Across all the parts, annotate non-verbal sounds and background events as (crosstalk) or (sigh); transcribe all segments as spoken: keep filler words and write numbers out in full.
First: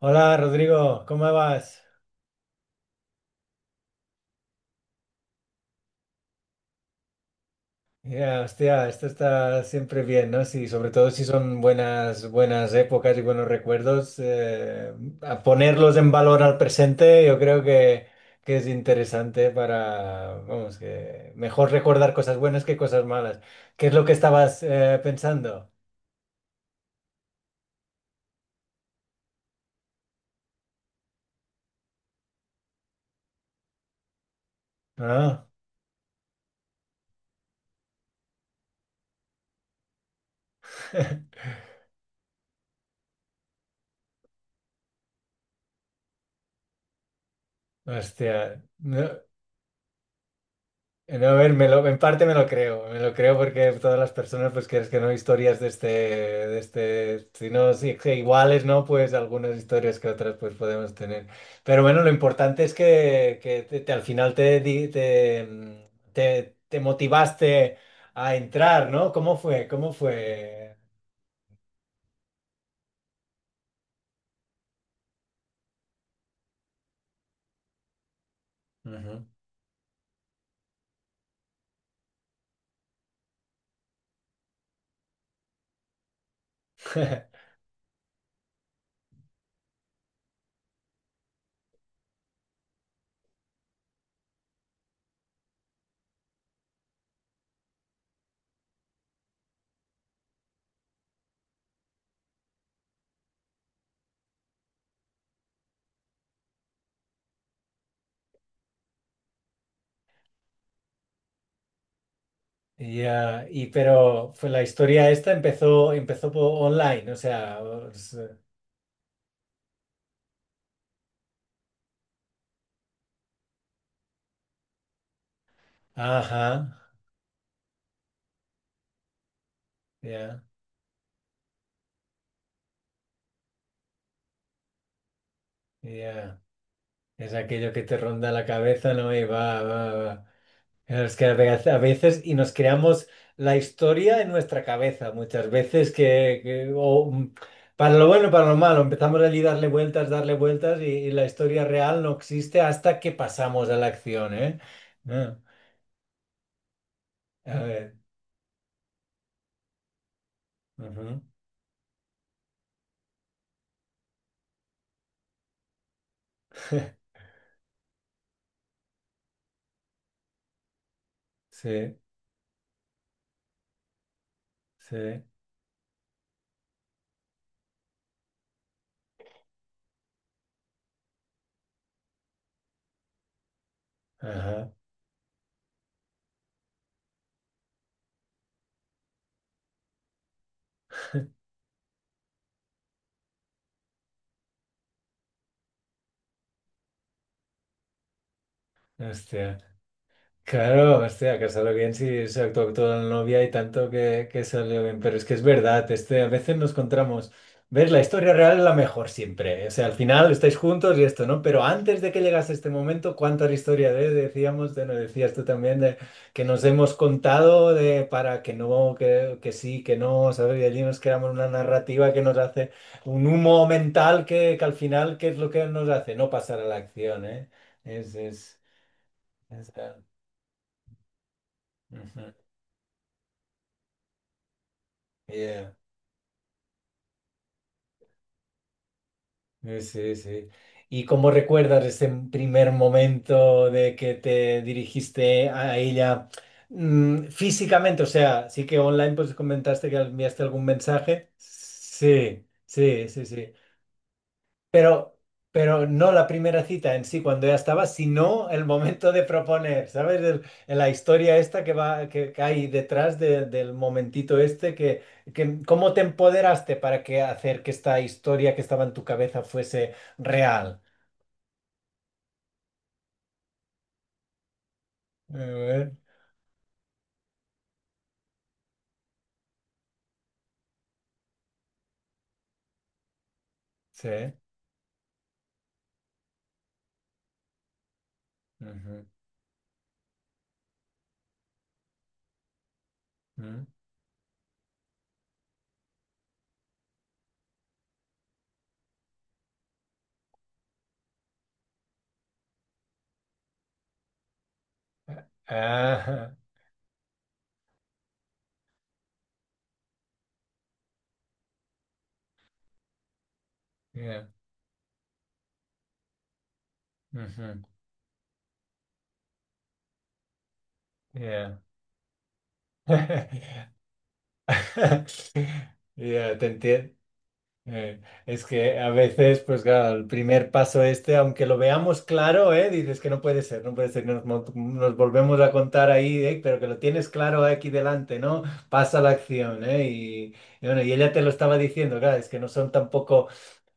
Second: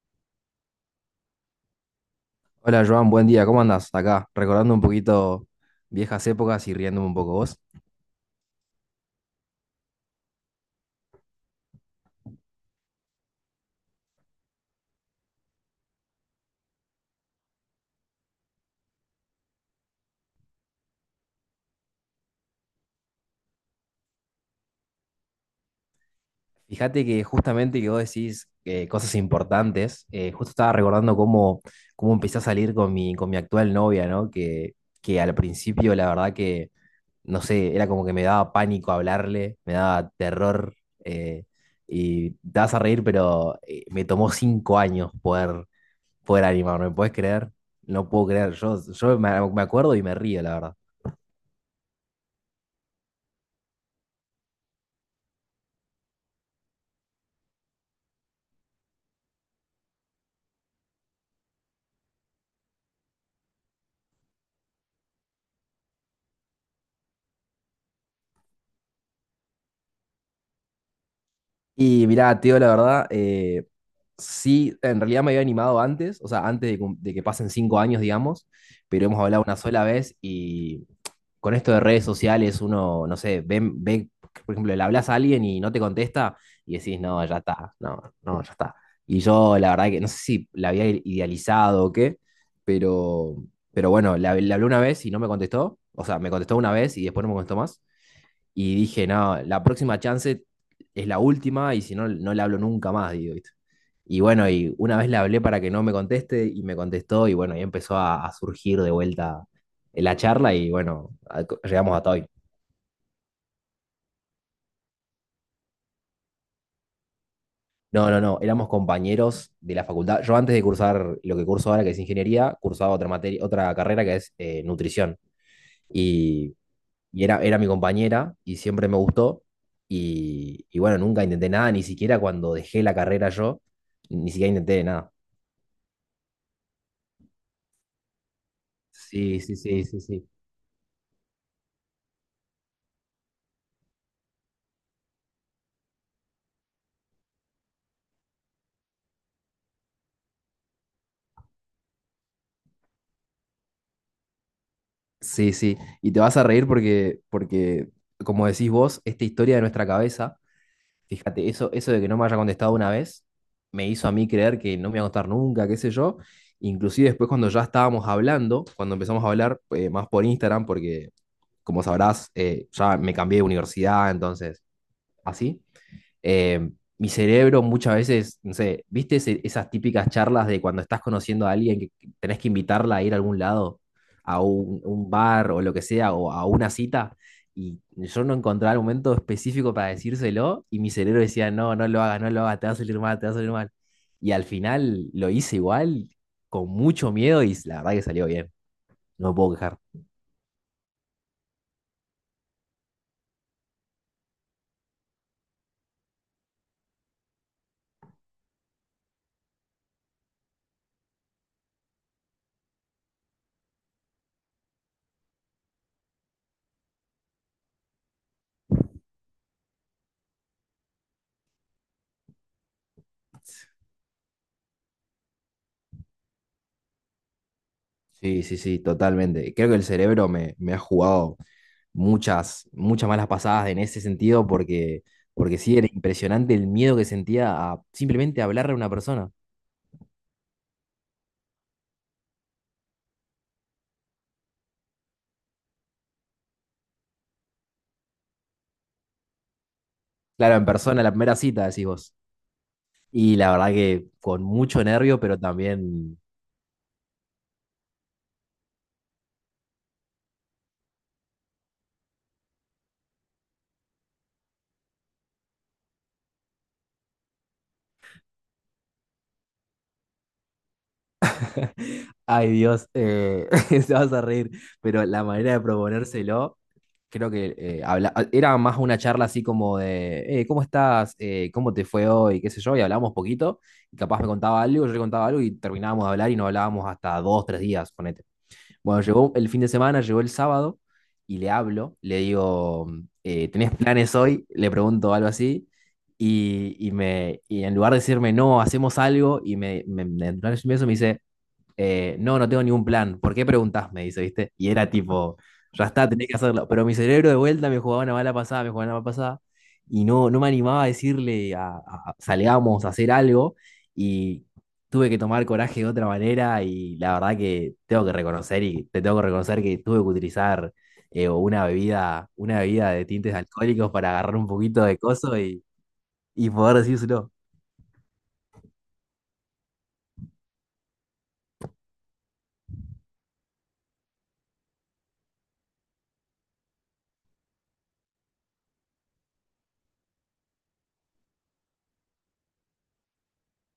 Hola Rodrigo, ¿cómo vas? Hola Joan, buen día, ¿cómo andas? Acá, recordando un poquito viejas épocas y riéndome un poco vos. Ya, hostia, esto está siempre bien, ¿no? Sí, sobre todo si son buenas, buenas épocas y buenos recuerdos, eh, a ponerlos en valor al presente, yo creo que, que es interesante para, vamos, que mejor recordar cosas buenas que cosas malas. ¿Qué es lo que estabas eh, pensando? Fíjate que justamente que vos decís eh, cosas importantes. Eh, justo estaba recordando cómo, cómo empecé a salir con mi, con mi actual novia, ¿no? Que, que al Ah, principio, la verdad que, no sé, era como que me daba pánico hablarle, me daba terror. Eh, y te vas a reír, pero eh, me tomó cinco años poder, poder animarme. ¿Puedes creer? (laughs) No puedo creer, hostia. yo, yo No. me me acuerdo y me río, la verdad. No, a ver, me lo, en parte me lo creo, me lo creo porque todas las personas, pues quieres que no, historias de este, de este, si no, si que iguales, ¿no? Pues algunas historias que otras, pues podemos tener. Pero bueno, lo importante es que, que te- te- al final te, di- te, mm, te, te motivaste a entrar, ¿no? ¿Cómo fue? ¿Cómo fue? Y mirá, tío, la verdad, eh, sí, en realidad me había animado antes, o sea, antes de, cum- de que pasen cinco años, digamos, pero hemos Ujú. hablado una sola vez y, con esto de redes sociales, uno, no sé, ve, ve, por ejemplo, le hablas a alguien y no te contesta y decís, no, ya (laughs) está, no, no, ya está. Y yo, la verdad que no sé si la había idealizado o qué, pero, pero bueno, le, hab- le hablé una vez y no me contestó. O sea, me contestó una vez y después no me contestó más. Y dije, no, la próxima chance es la última y, si no, no le hablo nunca más, digo, ¿viste? Y bueno, y una vez le hablé para que no me conteste y me contestó y, bueno, y empezó a, a surgir de vuelta la charla y, bueno, a- llegamos hasta hoy. Ya, y pero fue la historia esta empezó, empezó po- online, o sea, No, os- no, no, éramos compañeros de la facultad. Yo, antes de cursar lo que curso ahora, que es ingeniería, cursaba otra materia, otra carrera que es eh, nutrición. ajá, Y y era, era mi compañera y siempre me gustó. ya, Y, y bueno, nunca intenté nada, ni siquiera cuando dejé la carrera yo. Ni siquiera intenté nada. ya. Es aquello que te ronda la cabeza, ¿no? Y Sí, sí, va, sí, va, sí, va. sí. Es que a vez- a veces, y nos creamos la historia en nuestra cabeza, muchas veces que, que- o, mm, para lo bueno y para lo malo, empezamos allí a darle vueltas, darle vueltas, y, y la historia real no existe hasta que pasamos a la acción, ¿eh? Ah, Sí, sí. Y te vas a reír porque, a porque, ver. como decís vos, esta historia de nuestra cabeza, Ujú. fíjate, eso, eso de que no me haya contestado una vez, me hizo a mí creer que no me iba a contestar nunca, qué sé yo. Inclusive (laughs) después, cuando ya estábamos hablando, cuando empezamos a hablar eh, más por Instagram, porque, como Sí, sabrás, eh, ya me cambié de universidad, entonces, sí. así. Eh, mi cerebro, muchas veces, no sé, ¿viste ese- esas típicas charlas de cuando estás conociendo a alguien que tenés que invitarla a ir a algún lado, a Ajá. un, un bar o lo que sea, o a una cita? Y yo no encontraba el momento específico para decírselo, y mi cerebro decía, no, no lo hagas, no lo hagas, te va a salir mal, te va a salir mal. Y al final lo hice igual, con mucho miedo, y la verdad que salió bien, no me puedo Hostia. quejar. Claro, hostia, casarlo bien si se actuó toda la novia y tanto que, que salió bien. Pero es que es verdad, este, a veces nos encontramos. ¿Ves? La historia real es la mejor siempre. O sea, al final estáis juntos y esto, ¿no? Pero antes de que llegase este momento, ¿cuánta historia de, decíamos, de, no decías tú también, de que nos hemos contado de para que no, que, que sí, que no, ¿sabes? Y allí nos creamos una narrativa que nos hace un humo mental que, que al final, ¿qué es lo que nos hace? No pasar a la acción, ¿eh? Es, Sí, sí, es, sí, totalmente. Creo es- que el cerebro me, me ha jugado ujú. muchas, muchas malas pasadas en ese sentido, porque, porque Yeah, sí era impresionante el miedo que sentía a simplemente hablarle a una persona. eh, sí, sí. ¿Y cómo recuerdas ese primer momento de que te dirigiste a ella mm, físicamente? O sea, sí que online pues comentaste que enviaste Claro, algún en persona, la mensaje. primera cita, decís vos. Sí, sí, sí, Y la sí. verdad que con mucho Pero, nervio, pero pero no también, la primera cita en sí cuando ya estaba, sino el momento de proponer, ¿sabes? El- el- la historia esta que va, que, que hay detrás de- del momentito este, que, que cómo te empoderaste para que hacer que esta historia que estaba en tu cabeza fuese real. ay Dios, eh, (laughs) se vas a reír, pero la A manera de ver, proponérselo, creo que eh, habla- era más una charla así como de, "Eh, ¿cómo estás? Eh, ¿cómo te fue hoy? ¿Qué sé yo?" Y hablábamos poquito, y sí. capaz me contaba algo, yo le contaba algo, y terminábamos de hablar y no hablábamos hasta dos, tres días, ponete. Bueno, Ujú, llegó el fin de semana, llegó el sábado, y le hablo, le digo, eh, ujú. ¿tenés planes hoy? Le pregunto algo así y, y me, y en lugar de decirme, no, hacemos algo, y me, me, me, en plan de eso me dice, eh, no, no tengo ningún plan, ¿por qué preguntás? Me dice, ¿viste? Y era tipo, ya está, tenés Ah, que hacerlo. Pero mi cerebro, de vuelta, me jugaba una mala pasada, me jugaba una mala pasada, y no, no me animaba a decirle, a, a- salgamos a hacer algo. yeah, Y tuve que tomar coraje de otra manera, y la verdad ujú, que tengo que reconocer, y te tengo que reconocer que tuve que utilizar eh, yeah. una bebida, una bebida de tintes (laughs) alcohólicos, para agarrar un poquito de coso, y, Ya, te y poder entiendo. decírselo. Eh, es que a veces, pues claro, el primer paso este, aunque lo veamos claro, ¿eh? Dices que no puede ser, no puede ser, nos, mo- nos volvemos a contar ahí, ¿eh? Pero que lo tienes claro aquí delante, ¿no? Pasa la acción, ¿eh? Y, y bueno, y ella te lo estaba diciendo, claro, es que no son tampoco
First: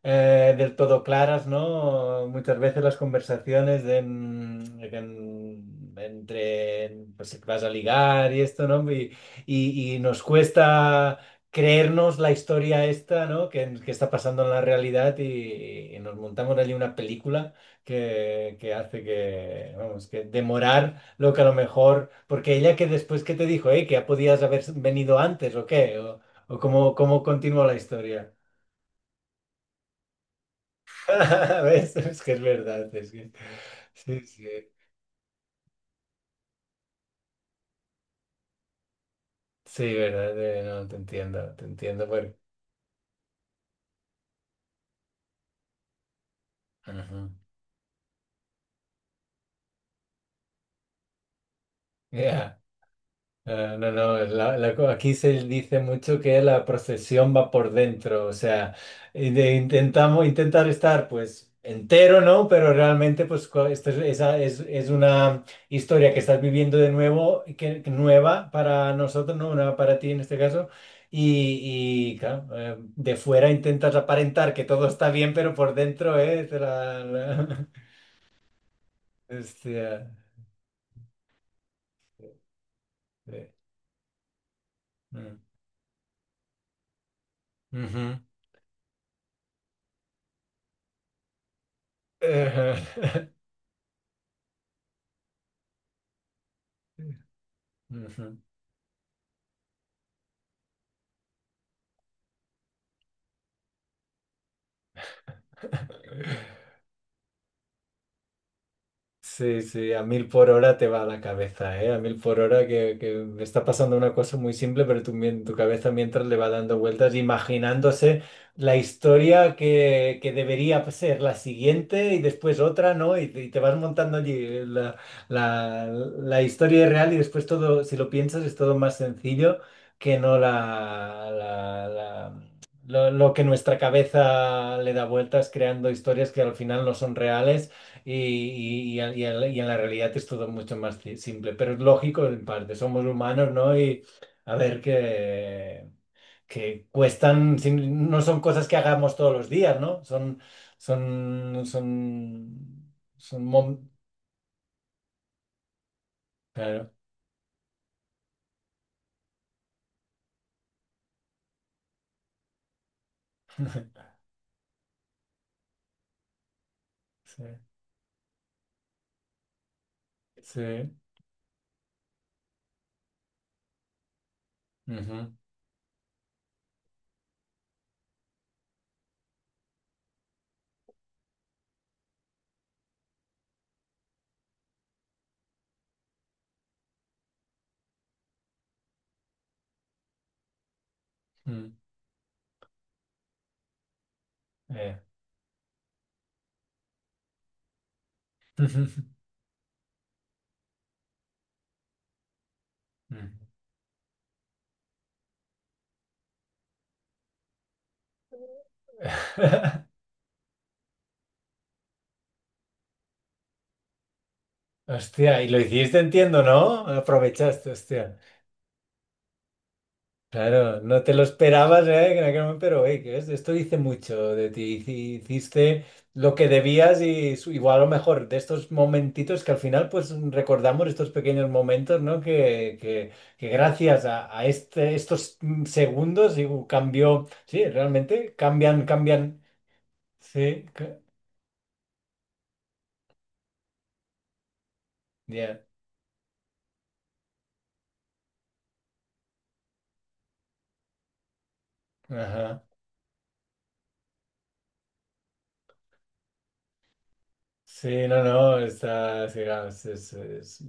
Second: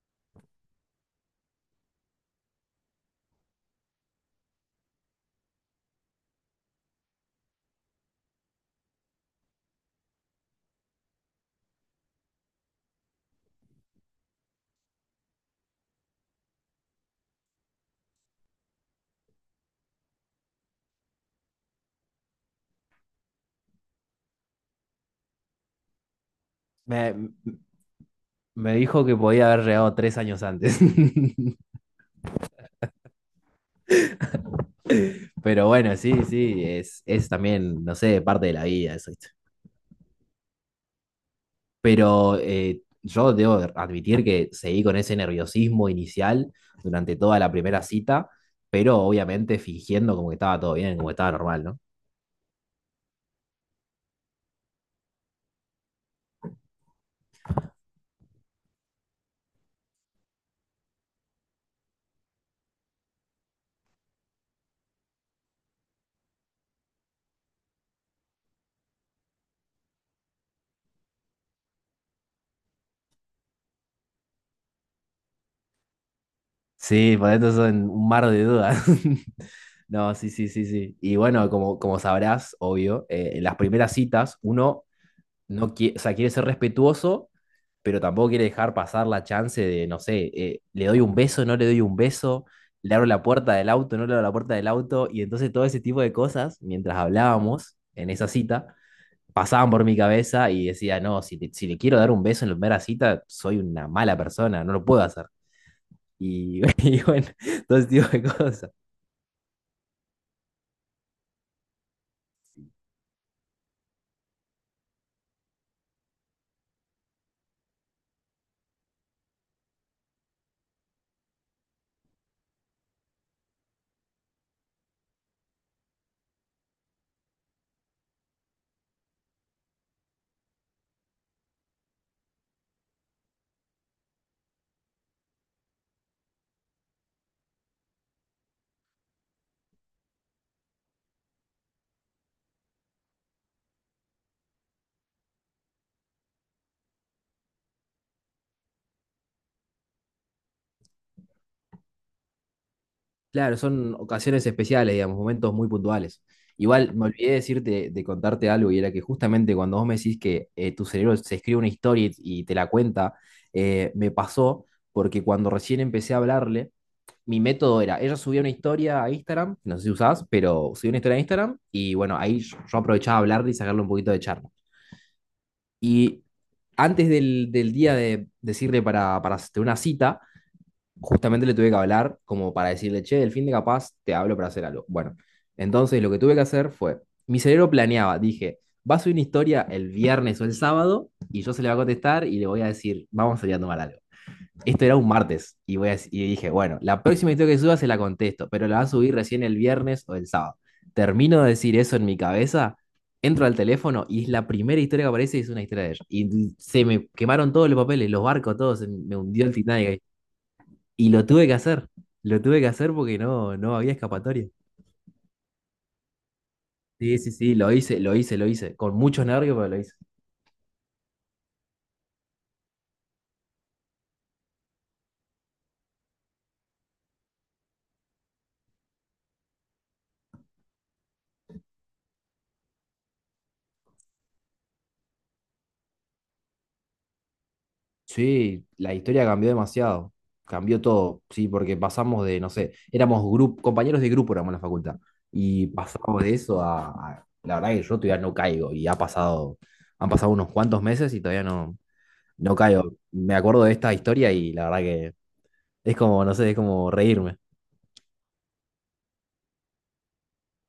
eh, del todo claras, ¿no? Muchas veces las conversaciones de, mm, de que, mm, entre, pues que vas a ligar y esto, ¿no? Y, y- y nos cuesta creernos la historia esta, ¿no? Que, que está pasando en la realidad y, y nos montamos allí una película que, que hace que, vamos, que demorar lo que a lo mejor, porque ella que después que te dijo, eh, que ya podías haber venido antes o qué, o, o cómo, Me, cómo continúa la historia. me dijo que podía haber llegado tres años antes. (laughs) (laughs) ¿Ves? Es que es verdad, es que... Sí, sí, Pero bueno, sí, sí, es, es también, no sé, parte de la vida eso, ¿viste? sí, verdad, eh, no, te entiendo, te entiendo, bueno. Pero eh, yo debo admitir que seguí con ese nerviosismo inicial durante Ajá. toda la primera cita, pero obviamente fingiendo como que estaba todo bien, como que estaba normal, ¿no? Ya. Eh, no, no, la- la- co- aquí se dice mucho que la procesión va por dentro, o sea, y de- intentamos intentar estar pues entero, ¿no? Pero realmente pues cua- esto es, esa es, es una historia que estás viviendo de nuevo, y que, que nueva para nosotros, ¿no? Nueva para ti en este caso. Y, y, claro, eh, de fuera intentas aparentar que todo está bien, pero por dentro, ¿eh? Te la- Sí, por eso la- son un mar de dudas. (laughs) (laughs) Hostia. No, sí, sí, sí, sí. Y bueno, como, como sabrás, obvio, eh, en Sí. las primeras citas, uno Mm. no quiere, o sea, quiere ser respetuoso, pero Ujú. tampoco quiere dejar pasar la chance de, no sé, eh, le doy un beso, no le doy un beso, le abro la (laughs) puerta del auto, no le abro la puerta del auto. Y entonces, todo ese tipo de cosas, mientras hablábamos en esa Ujú. cita, pasaban por mi cabeza, y decía, no, si, te- si le quiero dar un beso en la primera cita, soy una mala persona, no lo puedo hacer. Y, (laughs) y bueno, todo ese tipo de cosas. Sí, sí, a mil por hora te va la cabeza, ¿eh? A mil por hora que, que me está pasando una cosa muy simple, pero tu, mien- tu cabeza mientras le va dando vueltas, imaginándose la historia que, que debería ser la siguiente y después otra, ¿no? Y, te y te vas montando allí la, la, la historia real y después todo, si lo piensas, es todo más sencillo que no la, la- la- lo lo que nuestra cabeza le da vueltas creando historias que al final no son reales y, y- y y en la y en la realidad es todo mucho más ci- simple, pero es lógico en parte, somos humanos, ¿no? Y a ver que, que cuestan, sin- no son cosas que hagamos todos los días, ¿no? Son, son, son, son, Claro, mom- son ocasiones especiales, digamos, momentos muy puntuales. claro. Igual me olvidé decirte, de contarte algo, y era que justamente cuando vos me decís que eh, tu cerebro se escribe una historia y, y te la cuenta, eh, me (laughs) pasó porque, cuando recién empecé a hablarle, mi Sí, método era: ella subía una historia a Instagram, no sé si usás, pero subía sí. una historia a Instagram, y bueno, ahí yo yo aprovechaba hablarle y sacarle un poquito de charla. Ujú, Y antes del, del día de decirle para, para hacer una cita, justamente le tuve que hablar como para decirle, che, el fin de capaz te hablo para hacer algo. Bueno, entonces lo que tuve que hacer fue, mi cerebro planeaba, dije, va a subir una historia el viernes o el sábado, y yo se le mm, voy a contestar y le voy a decir, vamos a salir a tomar algo. Esto era eh. un martes y, voy a- y dije, bueno, la próxima historia que suba se la contesto, pero la va a (laughs) subir recién el viernes o el sábado. Termino de decir eso en mi cabeza, Mm. entro al teléfono y es la primera historia que aparece, y es una historia de ella. Y se me quemaron todos los papeles, los barcos, todos. Me hundió el Titanic (laughs) ahí. Y lo tuve que hacer, lo tuve que hacer porque no, no había escapatoria. Hostia, y lo hiciste, entiendo, ¿no? Sí, sí, sí, Aprovechaste, lo hice, lo hostia. hice, lo hice. Con muchos nervios, pero lo hice. Claro, no te lo esperabas, ¿eh? En aquel momento, pero hey, que es- esto dice mucho de ti. Hici- Hiciste lo que debías y su- igual a lo mejor de estos momentitos que al final pues recordamos estos pequeños momentos, ¿no? Que, que- que gracias a, a este, estos mm, segundos y uh, cambió, sí, realmente Sí, cambian, la historia cambian, cambió demasiado. sí, Cambió ca- todo, sí, porque pasamos de, no sé, éramos grup- compañeros de grupo, éramos en la facultad. ya. Y pasamos de eso a, a- la verdad que yo todavía no caigo. Y ha pasado, han pasado unos cuantos meses, y todavía no, no Ajá. caigo. Me acuerdo de esta historia y la verdad que es como, no sé, es como reírme. Sí, no, no, está, sí, claro, es, es- es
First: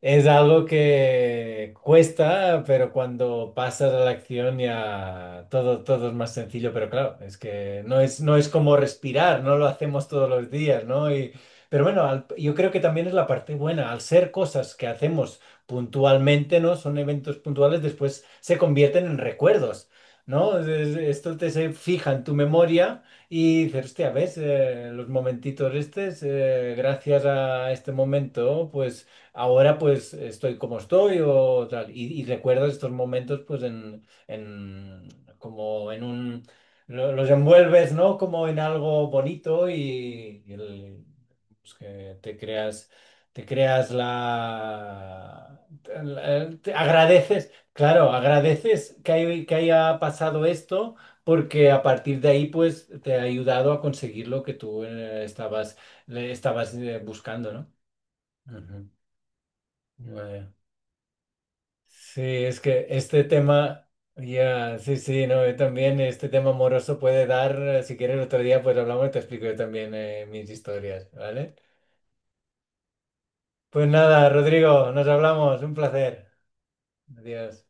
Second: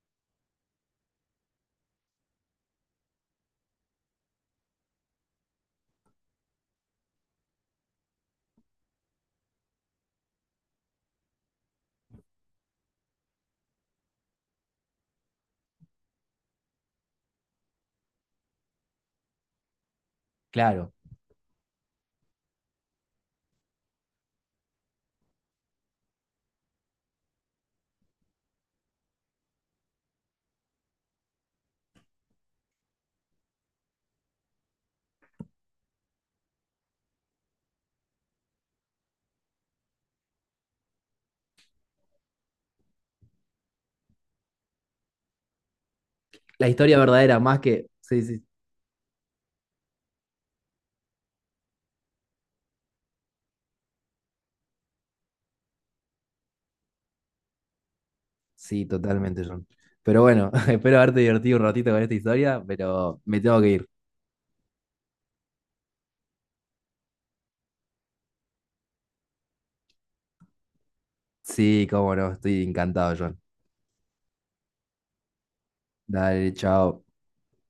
Es algo que cuesta, pero cuando pasas a la acción ya todo, todo es más sencillo, pero claro, es que no es, no es como respirar, no lo hacemos todos los días, ¿no? Y, pero bueno, al- yo creo que también es la parte buena, al ser cosas que hacemos puntualmente, ¿no? Son eventos puntuales, después se convierten en recuerdos, ¿no? Es- Claro. es- Esto te se fija en tu memoria. Y dices, hostia, ¿ves? Eh, los momentitos estos, eh, gracias a este momento, pues ahora pues estoy como estoy o tal. Y, y recuerdo estos momentos pues en, en como en un, lo- los envuelves, ¿no? Como en algo bonito y, y el- pues, que te creas, te creas la, el- La te historia verdadera, agradeces, más que. claro, Sí, sí, agradeces que, hay- que haya pasado esto. Porque a partir de ahí, pues, te ha ayudado a conseguir lo que tú eh, estabas, le estabas eh, buscando, ¿no? Sí, Ujú. totalmente, John. Pero bueno, Vaya. (laughs) espero haberte divertido un ratito con esta Sí, es historia, que pero este me tengo que ir. tema, ya, sí, sí, no, yo también este tema amoroso puede dar, eh, si quieres otro día, pues hablamos y te explico yo también eh, mis historias, ¿vale? Sí, cómo no, estoy encantado, John. Pues nada, Rodrigo, nos hablamos, un placer. Dale, chao. Adiós.